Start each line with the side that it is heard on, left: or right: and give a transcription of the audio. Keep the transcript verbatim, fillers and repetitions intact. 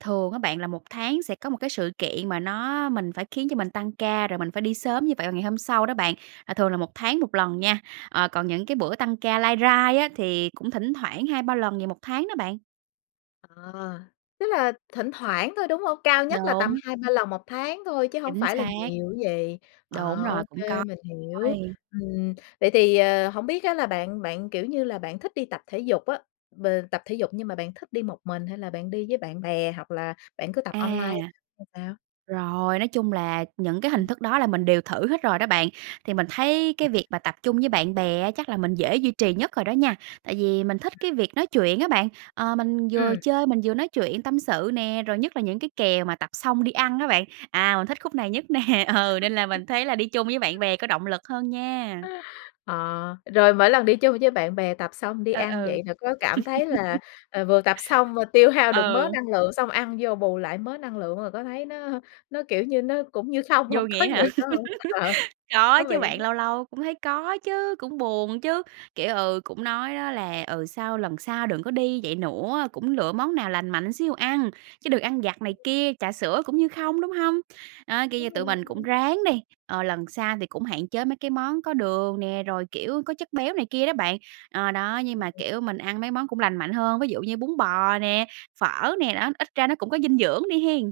right: Thường á bạn là một tháng sẽ có một cái sự kiện mà nó mình phải khiến cho mình tăng ca, rồi mình phải đi sớm như vậy vào ngày hôm sau đó bạn, là thường là một tháng một lần nha, ờ, còn những cái bữa tăng ca lai rai á thì cũng thỉnh thoảng hai ba lần gì một tháng đó bạn.
left: À, tức là thỉnh thoảng thôi, đúng hông? Cao nhất là tầm
right: Đúng.
left: hai ba lần một tháng thôi chứ hổng
right: Chính
left: phải là
right: xác.
left: nhiều chứ gì?
right: Đúng
left: Ờ,
right: rồi,
left: ô
right: cũng
left: kê,
right: có
left: mình hiểu.
right: quay.
left: Ừm, vậy thì, ờ, hổng biết á là bạn bạn, kiểu như là, bạn thích đi tập thể dục á, b tập thể dục nhưng mà bạn thích đi một mình hay là bạn đi với bạn bè hoặc là bạn cứ tập
right: À.
left: online hay sao?
right: Rồi, nói chung là những cái hình
left: Ừm.
right: thức đó là mình đều thử hết rồi đó bạn, thì mình thấy cái việc mà tập chung với bạn bè á chắc là mình dễ duy trì nhất rồi đó nha. Tại vì mình
left: Ừm.
right: thích cái việc nói chuyện á bạn, ờ, mình vừa
left: Ừm.
right: chơi mình vừa nói chuyện tâm sự nè, rồi nhất là những cái kèo mà tập xong đi ăn á bạn, à, mình thích khúc này nhất nè ừ, nên là mình thấy là đi chung với bạn bè có động lực hơn nha.
left: Ờ, rồi mỗi lần đi chung với bạn bè tập xong đi
right: Ừ,
left: ăn
right: ừ.
left: vậy thì có cảm thấy là, ờ, vừa tập xong, ơ, tiêu hao được mớ
right: Ừ.
left: năng lượng xong ăn vô bù lại mớ năng lượng rồi có thấy nó nó, kiểu, như nó cũng như không
right: Vô
left: hông? Có
right: nghĩa hả?
left: vậy phải không? Ờ,
right: Có
left: thú vị
right: chứ
left: ấy
right: bạn,
left: chứ.
right: lâu lâu cũng thấy có chứ, cũng buồn chứ, kiểu, ừ, cũng nói nó là, ừ, sau lần sau đừng có đi vậy nữa, cũng lựa món nào lành mạnh xíu ăn, chứ đừng ăn vặt này kia, trà sữa cũng như không, đúng hông? Đó, kiểu như,
left: Đúng
right: tụi mình cũng
left: rồi.
right: ráng đi, ờ, lần sau thì cũng hạn chế mấy cái món có đường nè, rồi, kiểu, có chất béo này kia đó bạn, ờ, đó, nhưng
left: Ừm,
right: mà,
left: ừm.
right: kiểu, mình ăn mấy món cũng lành mạnh hơn, ví dụ như bún bò nè, phở nè, đó, ít ra nó cũng có dinh dưỡng đi hen.